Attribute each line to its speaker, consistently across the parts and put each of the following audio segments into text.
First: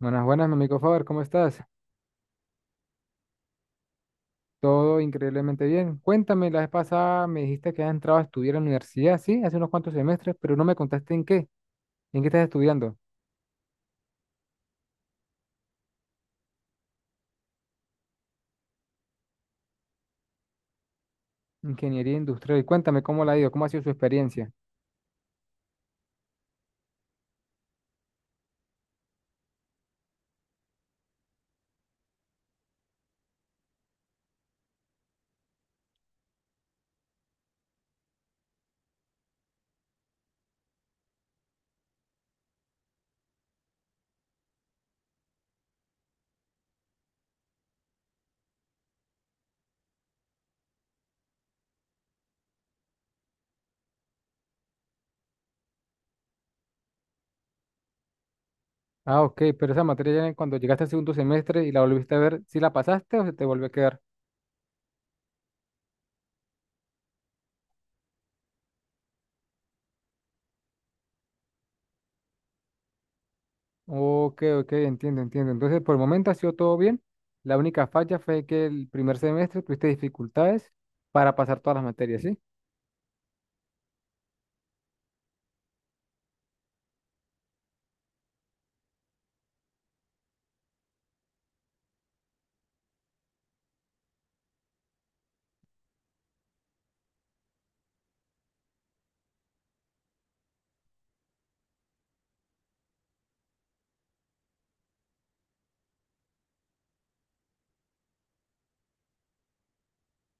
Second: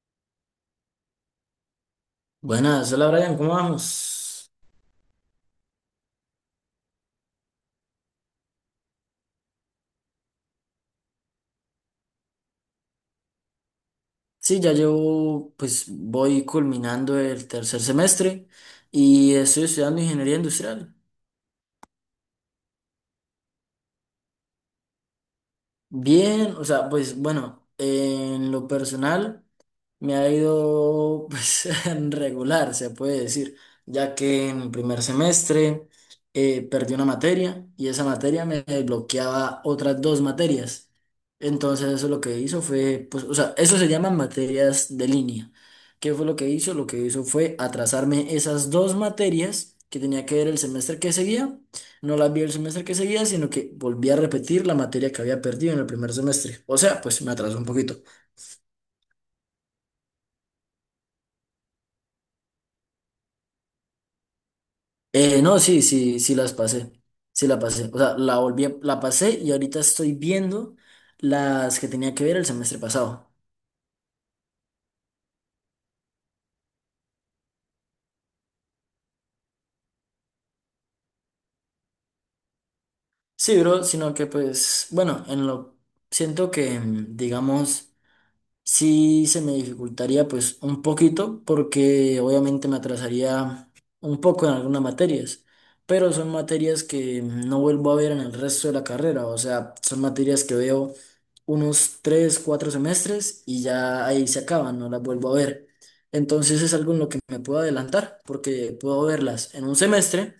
Speaker 1: Buenas, buenas, mi amigo Faber, ¿cómo estás?
Speaker 2: Buenas, hola Brian, ¿cómo vamos?
Speaker 1: Todo increíblemente bien. Cuéntame, la vez pasada me dijiste que has entrado a estudiar a la universidad, sí, hace unos cuantos semestres, pero no me contaste en qué estás estudiando.
Speaker 2: Sí, ya llevo, pues voy culminando el tercer semestre y estoy estudiando ingeniería industrial.
Speaker 1: Ingeniería industrial. Cuéntame cómo la ha ido, cómo ha sido su experiencia.
Speaker 2: Bien, o sea, pues bueno, en lo personal. Me ha ido pues regular, se puede decir, ya que en el primer semestre perdí una materia y esa materia me bloqueaba otras dos materias. Entonces eso lo que hizo fue, pues, o sea, eso se llaman materias de línea. ¿Qué fue lo que hizo? Lo que hizo fue atrasarme esas dos materias que tenía que ver el semestre que seguía. No las vi el semestre que seguía, sino que volví a repetir la materia que había perdido en el primer semestre. O sea, pues me atrasó un poquito.
Speaker 1: Ah, ok, pero esa materia ya cuando llegaste al segundo semestre y la volviste a ver, ¿sí la pasaste o se te volvió a quedar?
Speaker 2: No, sí, sí, sí las pasé. Sí la pasé. O sea, la volví, la pasé y ahorita estoy viendo las que tenía que ver el semestre pasado.
Speaker 1: Ok, ok, entiendo, entiendo. Entonces, por el momento ha sido todo bien. La única falla fue que el primer semestre tuviste dificultades para pasar todas las materias, ¿sí?
Speaker 2: Sí, bro, sino que pues, bueno, en lo siento que, digamos, sí se me dificultaría pues un poquito porque obviamente me atrasaría un poco en algunas materias, pero son materias que no vuelvo a ver en el resto de la carrera, o sea, son materias que veo unos tres, cuatro semestres y ya ahí se acaban, no las vuelvo a ver. Entonces es algo en lo que me puedo adelantar porque puedo verlas en un semestre.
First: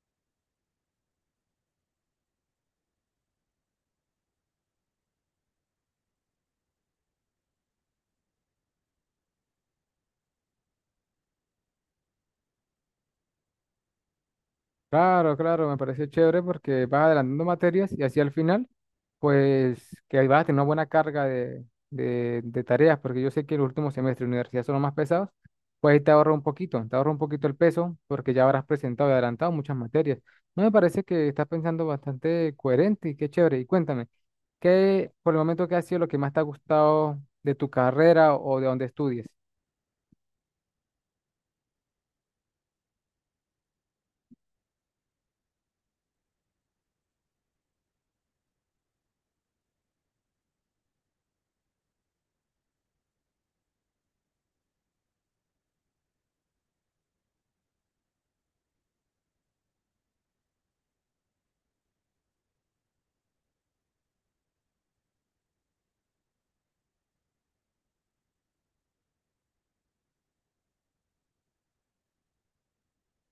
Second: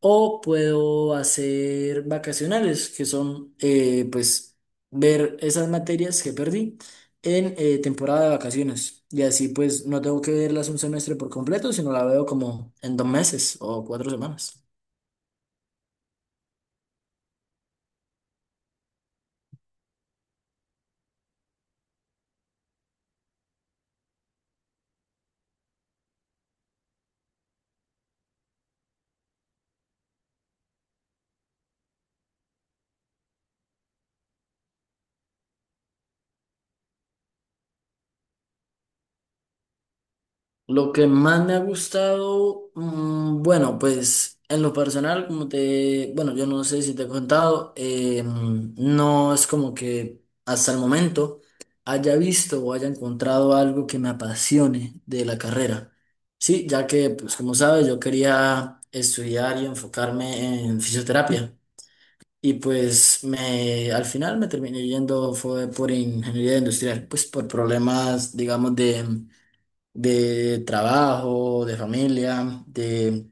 Speaker 2: O puedo hacer vacacionales, que son pues ver esas materias que perdí en temporada de vacaciones. Y así pues no tengo que verlas un semestre por completo, sino la veo como en 2 meses o 4 semanas.
Speaker 1: Claro, claro, me pareció chévere porque vas adelantando materias y así al final, pues que ahí vas a tener una buena carga de, de tareas, porque yo sé que los últimos semestres de universidad son los más pesados, pues ahí te ahorra un poquito, te ahorra un poquito el peso porque ya habrás presentado y adelantado muchas materias. No me parece que estás pensando bastante coherente y qué chévere. Y cuéntame, ¿qué por el momento qué ha sido lo que más te ha gustado de tu carrera o de donde estudies?
Speaker 2: Lo que más me ha gustado, bueno, pues en lo personal, bueno, yo no sé si te he contado, no es como que hasta el momento haya visto o haya encontrado algo que me apasione de la carrera. Sí, ya que, pues como sabes, yo quería estudiar y enfocarme en fisioterapia. Y pues al final me terminé yendo fue por ingeniería industrial, pues por problemas, digamos, de trabajo, de familia, de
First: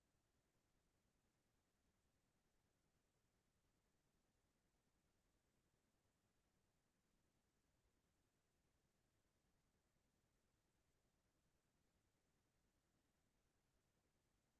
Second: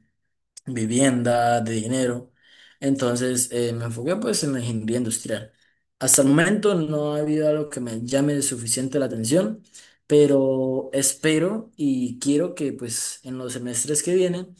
Speaker 2: vivienda, de dinero. Entonces me enfoqué pues en la ingeniería industrial. Hasta el momento no ha habido algo que me llame suficiente la atención, pero espero y quiero que pues en los semestres que vienen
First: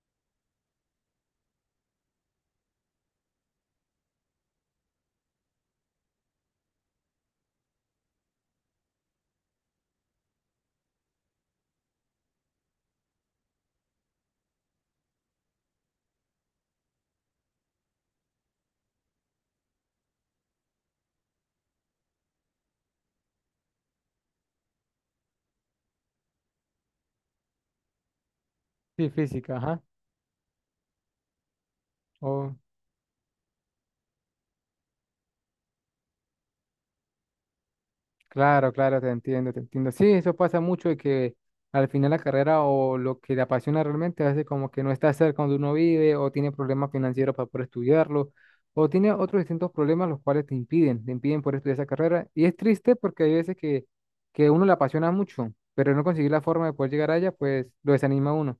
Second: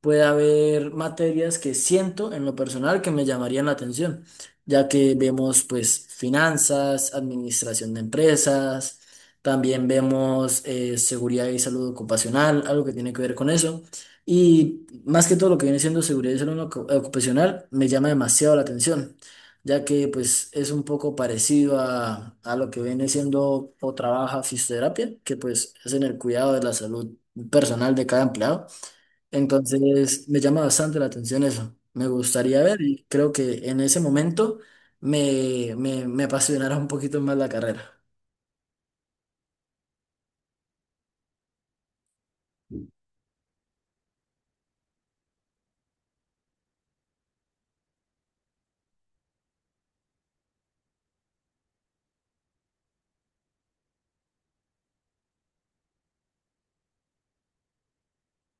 Speaker 2: puede haber materias que siento en lo personal que me llamarían la atención, ya que vemos pues finanzas, administración de empresas, también vemos seguridad y salud ocupacional, algo que tiene que ver con eso. Y más que todo lo que viene siendo seguridad y salud ocupacional me llama demasiado la atención, ya que pues es un poco parecido a lo que viene siendo o trabaja fisioterapia, que pues es en el cuidado de la salud personal de cada empleado.
Speaker 1: Sí, física,
Speaker 2: Entonces me llama bastante la atención eso. Me
Speaker 1: ajá.
Speaker 2: gustaría ver y creo que en ese momento me apasionará un poquito más la carrera.
Speaker 1: Claro, claro, te entiendo, te entiendo. Sí, eso pasa mucho de que al final la carrera o lo que le apasiona realmente a veces como que no está cerca donde uno vive o tiene problemas financieros para poder estudiarlo o tiene otros distintos problemas los cuales te impiden poder estudiar esa carrera. Y es triste porque hay veces que uno le apasiona mucho, pero no conseguir la forma de poder llegar allá, pues lo desanima a uno.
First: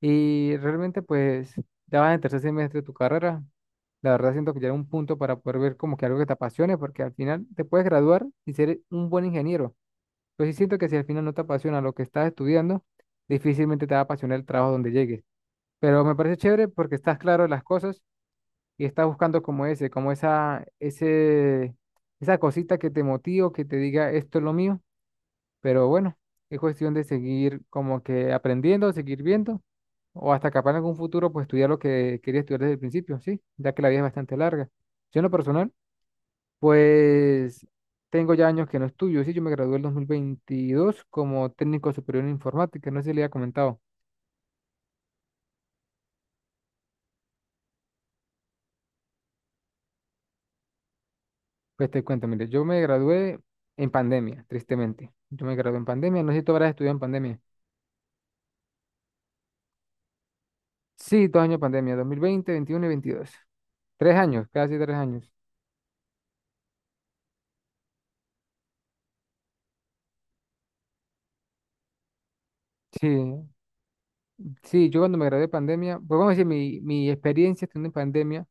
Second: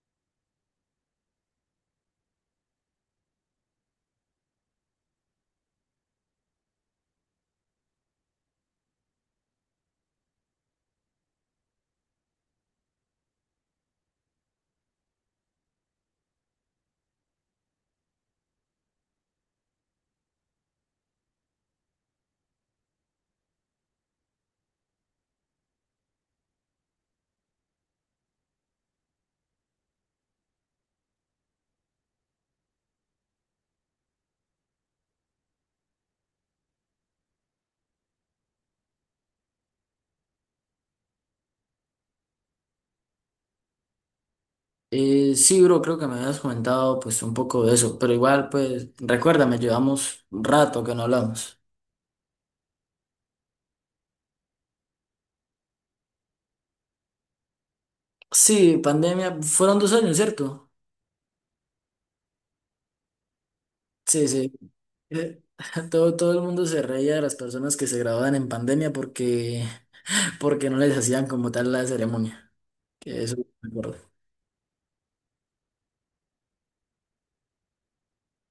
Speaker 1: Y realmente pues ya vas en tercer semestre de tu carrera, la verdad siento que ya era un punto para poder ver como que algo que te apasione, porque al final te puedes graduar y ser un buen ingeniero. Pero sí siento que si al final no te apasiona lo que estás estudiando, difícilmente te va a apasionar el trabajo donde llegues. Pero me parece chévere porque estás claro de las cosas y estás buscando como ese, como esa, esa cosita que te motive que te diga esto es lo mío. Pero bueno, es cuestión de seguir como que aprendiendo, seguir viendo, o hasta capaz en algún futuro, pues estudiar lo que quería estudiar desde el principio, sí, ya que la vida es bastante larga. Yo en lo personal, pues tengo ya años que no estudio, sí, yo me gradué en 2022 como técnico superior en informática, no sé si le había comentado.
Speaker 2: Sí, bro, creo que me habías comentado pues un poco de eso, pero igual pues recuérdame, llevamos un rato que no hablamos.
Speaker 1: Pues te cuento, mire, yo me gradué en pandemia, tristemente. Yo me gradué en pandemia, no sé si tú habrás estudiado en pandemia.
Speaker 2: Sí, pandemia, fueron 2 años, ¿cierto?
Speaker 1: Sí, dos años de pandemia, 2020, 21 y veintidós. Tres
Speaker 2: Sí,
Speaker 1: años,
Speaker 2: sí.
Speaker 1: casi tres años.
Speaker 2: Eh, todo, todo el mundo se reía de las personas que se graduaban en pandemia porque no les hacían como tal la ceremonia.
Speaker 1: Sí,
Speaker 2: Que eso me acuerdo.
Speaker 1: sí, yo cuando me gradué de pandemia, pues vamos a decir, mi experiencia estando en pandemia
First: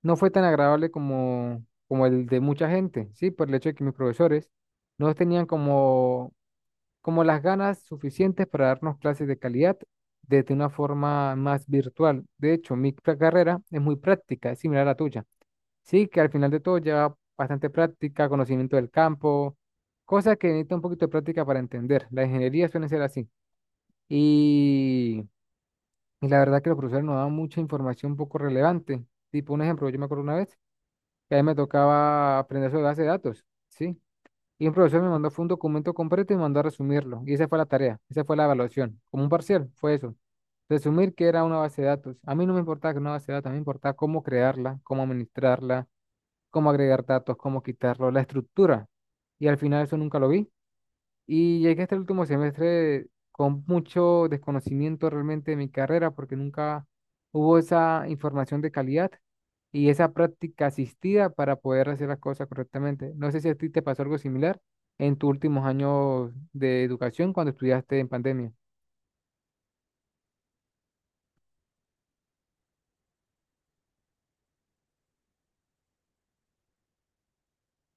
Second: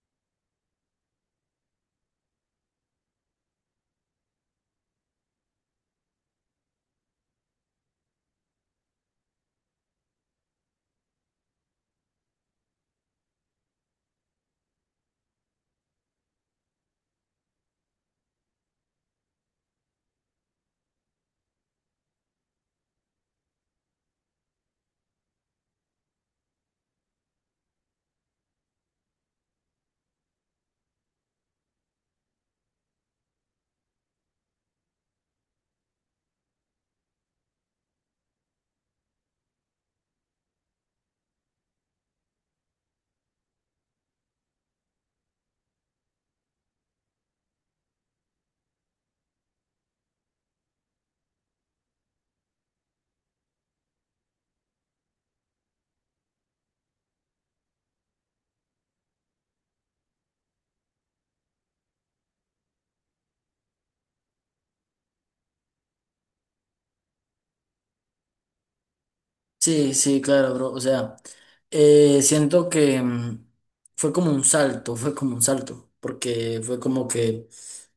Speaker 1: no fue tan agradable como, como el de mucha gente, ¿sí? Por el hecho de que mis profesores no tenían como, como las ganas suficientes para darnos clases de calidad desde una forma más virtual. De hecho, carrera es muy práctica, es similar a la tuya, ¿sí? Que al final de todo lleva bastante práctica, conocimiento del campo, cosas que necesita un poquito de práctica para entender. La ingeniería suele ser así. Y... Y la verdad que los profesores nos daban mucha información poco relevante. Tipo, un ejemplo, yo me acuerdo una vez que a mí me tocaba aprender sobre base de datos, ¿sí? Y un profesor me mandó fue un documento completo y me mandó a resumirlo. Y esa fue la tarea, esa fue la evaluación. Como un parcial, fue eso. Resumir qué era una base de datos. A mí no me importaba que era una base de datos, a mí me importaba cómo crearla, cómo administrarla, cómo agregar datos, cómo quitarlo, la estructura. Y al final eso nunca lo vi. Y llegué hasta el último semestre con mucho desconocimiento realmente de mi carrera, porque nunca hubo esa información de calidad y esa práctica asistida para poder hacer las cosas correctamente. No sé si a ti te pasó algo similar en tus últimos años de educación cuando estudiaste en pandemia.
Speaker 2: Sí, sí, claro, bro. O sea, siento que fue como un salto, porque fue como que,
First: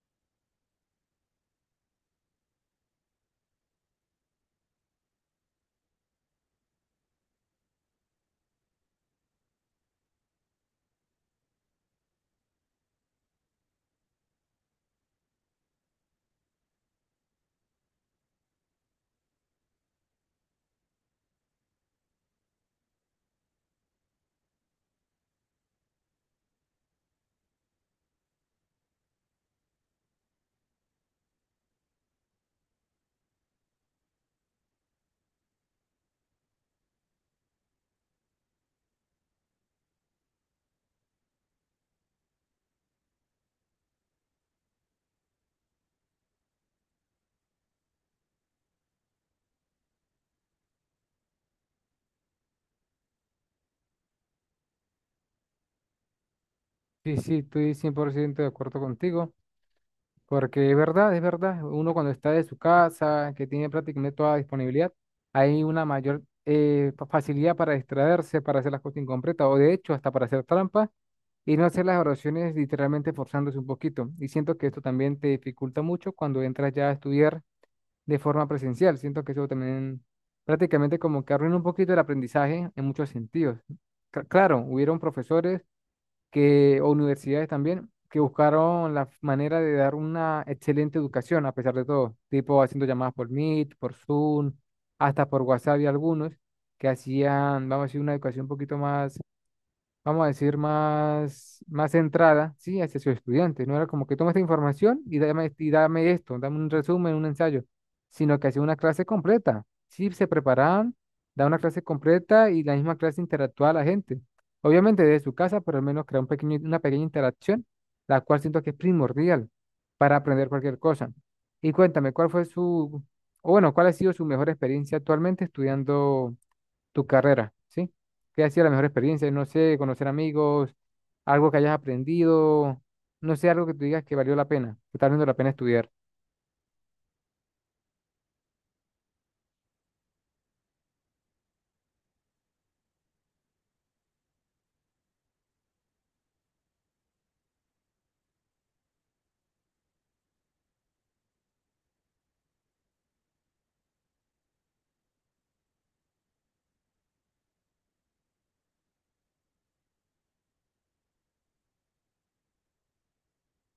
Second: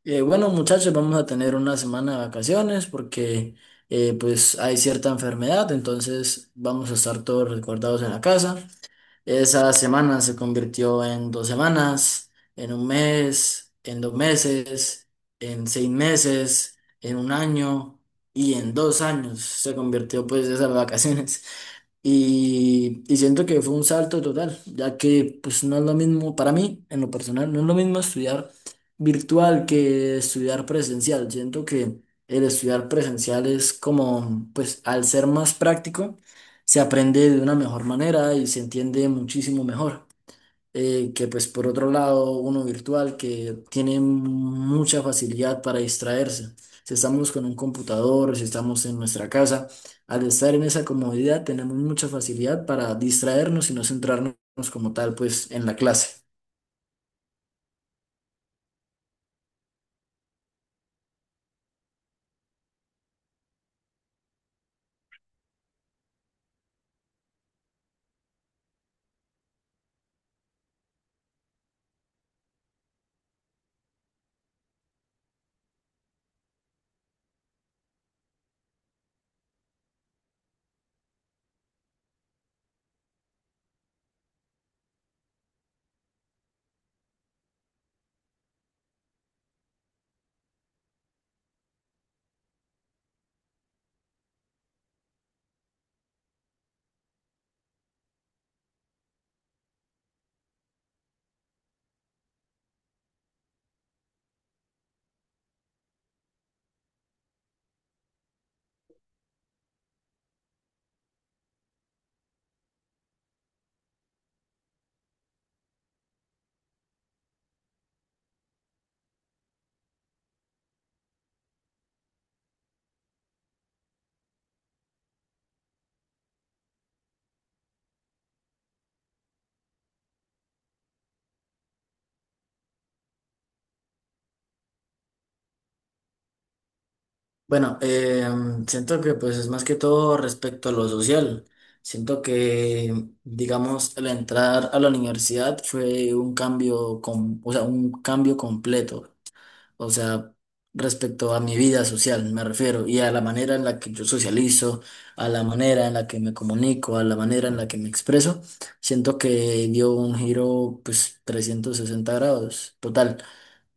Speaker 2: bueno, muchachos, vamos a tener una semana de vacaciones porque pues hay cierta enfermedad, entonces vamos a estar todos resguardados en la casa. Esa semana se convirtió en 2 semanas, en un mes, en 2 meses, en 6 meses, en un año y en 2 años se convirtió pues esas vacaciones. Y siento que fue un salto total, ya que pues no es lo mismo, para mí, en lo personal, no es lo mismo estudiar virtual que estudiar presencial. Siento que el estudiar presencial es como, pues al ser más práctico, se aprende de una mejor manera y se entiende muchísimo mejor que pues por otro lado uno virtual que tiene mucha facilidad para distraerse. Si estamos con un computador, si estamos en nuestra casa, al estar en esa comodidad tenemos mucha facilidad para distraernos y no centrarnos como tal pues en la clase.
Speaker 1: Sí, sí, estoy 100% de acuerdo contigo. Porque es verdad, uno cuando está de su casa, que tiene prácticamente toda disponibilidad, hay una mayor facilidad para distraerse, para hacer las cosas incompletas, o de hecho hasta para hacer trampas y no hacer las oraciones literalmente forzándose un poquito. Y siento que esto también te dificulta mucho cuando entras ya a estudiar de forma presencial. Siento que eso también prácticamente como que arruina un poquito el aprendizaje en muchos sentidos. Claro, hubieron profesores que, o universidades también, que buscaron la manera de dar una excelente educación a pesar de todo, tipo haciendo llamadas por Meet, por Zoom, hasta por WhatsApp y algunos que hacían, vamos a decir, una educación un poquito más vamos a decir, más, más centrada, ¿sí? Hacia su estudiante. No era como que toma esta información y dame esto, dame un resumen, un ensayo, sino que hacía una clase completa. Sí, se preparaban, da una clase completa y la misma clase interactuaba a la gente. Obviamente desde su casa, pero al menos crea un pequeño, una pequeña interacción, la cual siento que es primordial para aprender cualquier cosa. Y cuéntame, ¿cuál fue su, o bueno, cuál ha sido su mejor experiencia actualmente estudiando tu carrera, ¿sí? ¿Qué ha sido la mejor experiencia? No sé, conocer amigos, algo que hayas aprendido, no sé, algo que tú digas que valió la pena, que está valiendo la pena estudiar.
Speaker 2: Bueno, siento que pues es más que todo respecto a lo social. Siento que, digamos, al entrar a la universidad fue un cambio, o sea, un cambio completo. O sea, respecto a mi vida social, me refiero, y a la manera en la que yo socializo, a la manera en la que me comunico, a la manera en la que me expreso, siento que dio un giro, pues, 360°. Total,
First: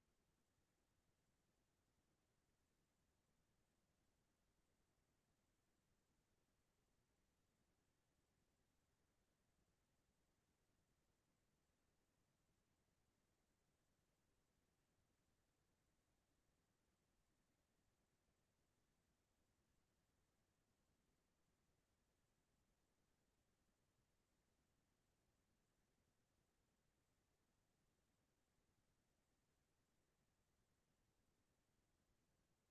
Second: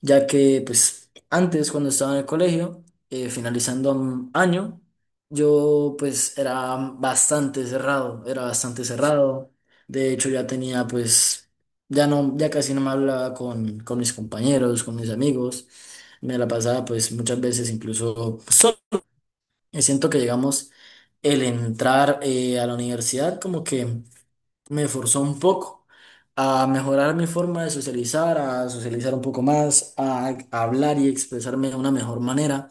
Speaker 2: ya que pues antes cuando estaba en el colegio, finalizando un año, yo pues era bastante cerrado, de hecho ya tenía pues, ya no, ya casi no me hablaba con mis compañeros, con mis amigos, me la pasaba pues muchas veces incluso solo, y siento que llegamos el entrar a la universidad como que me forzó un poco a mejorar mi forma de socializar, a socializar un poco más, a hablar y expresarme de una mejor manera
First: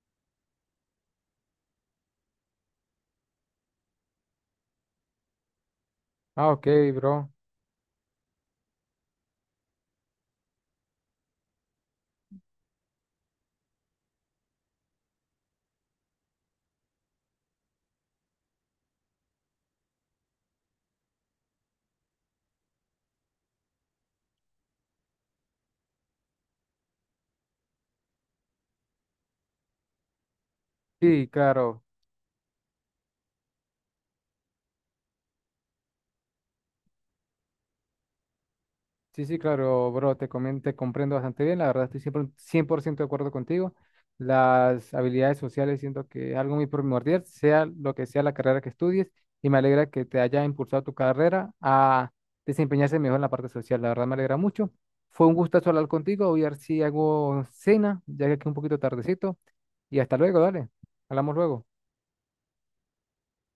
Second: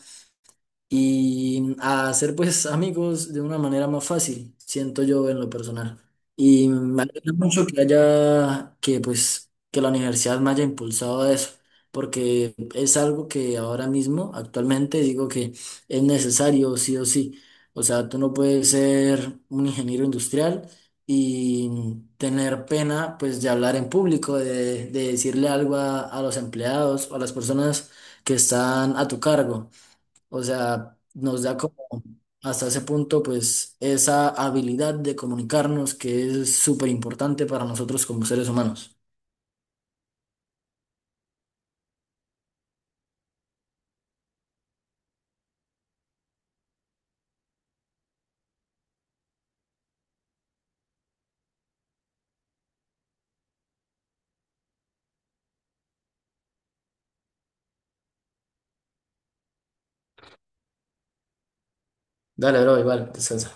Speaker 2: y a hacer pues amigos de una manera más fácil, siento yo en lo personal.
Speaker 1: Ah, ok,
Speaker 2: Y me
Speaker 1: bro.
Speaker 2: alegra mucho que haya, que pues, que la universidad me haya impulsado a eso, porque es algo que ahora mismo, actualmente, digo que es necesario sí o sí. O sea, tú no puedes ser un ingeniero industrial y tener pena pues de hablar en público, de decirle algo a los empleados o a las personas que están a tu cargo. O sea,
Speaker 1: Sí,
Speaker 2: nos da como
Speaker 1: claro.
Speaker 2: hasta ese punto, pues, esa habilidad de comunicarnos que es súper importante para nosotros como seres humanos.
Speaker 1: Sí, sí, claro, bro, te comento, te comprendo bastante bien. La verdad, estoy siempre 100% de acuerdo contigo. Las habilidades sociales siento que es algo muy primordial, sea lo que sea la carrera que estudies, y me alegra que te haya impulsado tu carrera a desempeñarse mejor en la parte social. La verdad, me alegra mucho. Fue un gustazo hablar contigo. Voy a ver si hago cena, ya que aquí es un poquito tardecito. Y hasta luego, dale. Hablamos luego.
Speaker 2: Dale, bro, igual, descansa.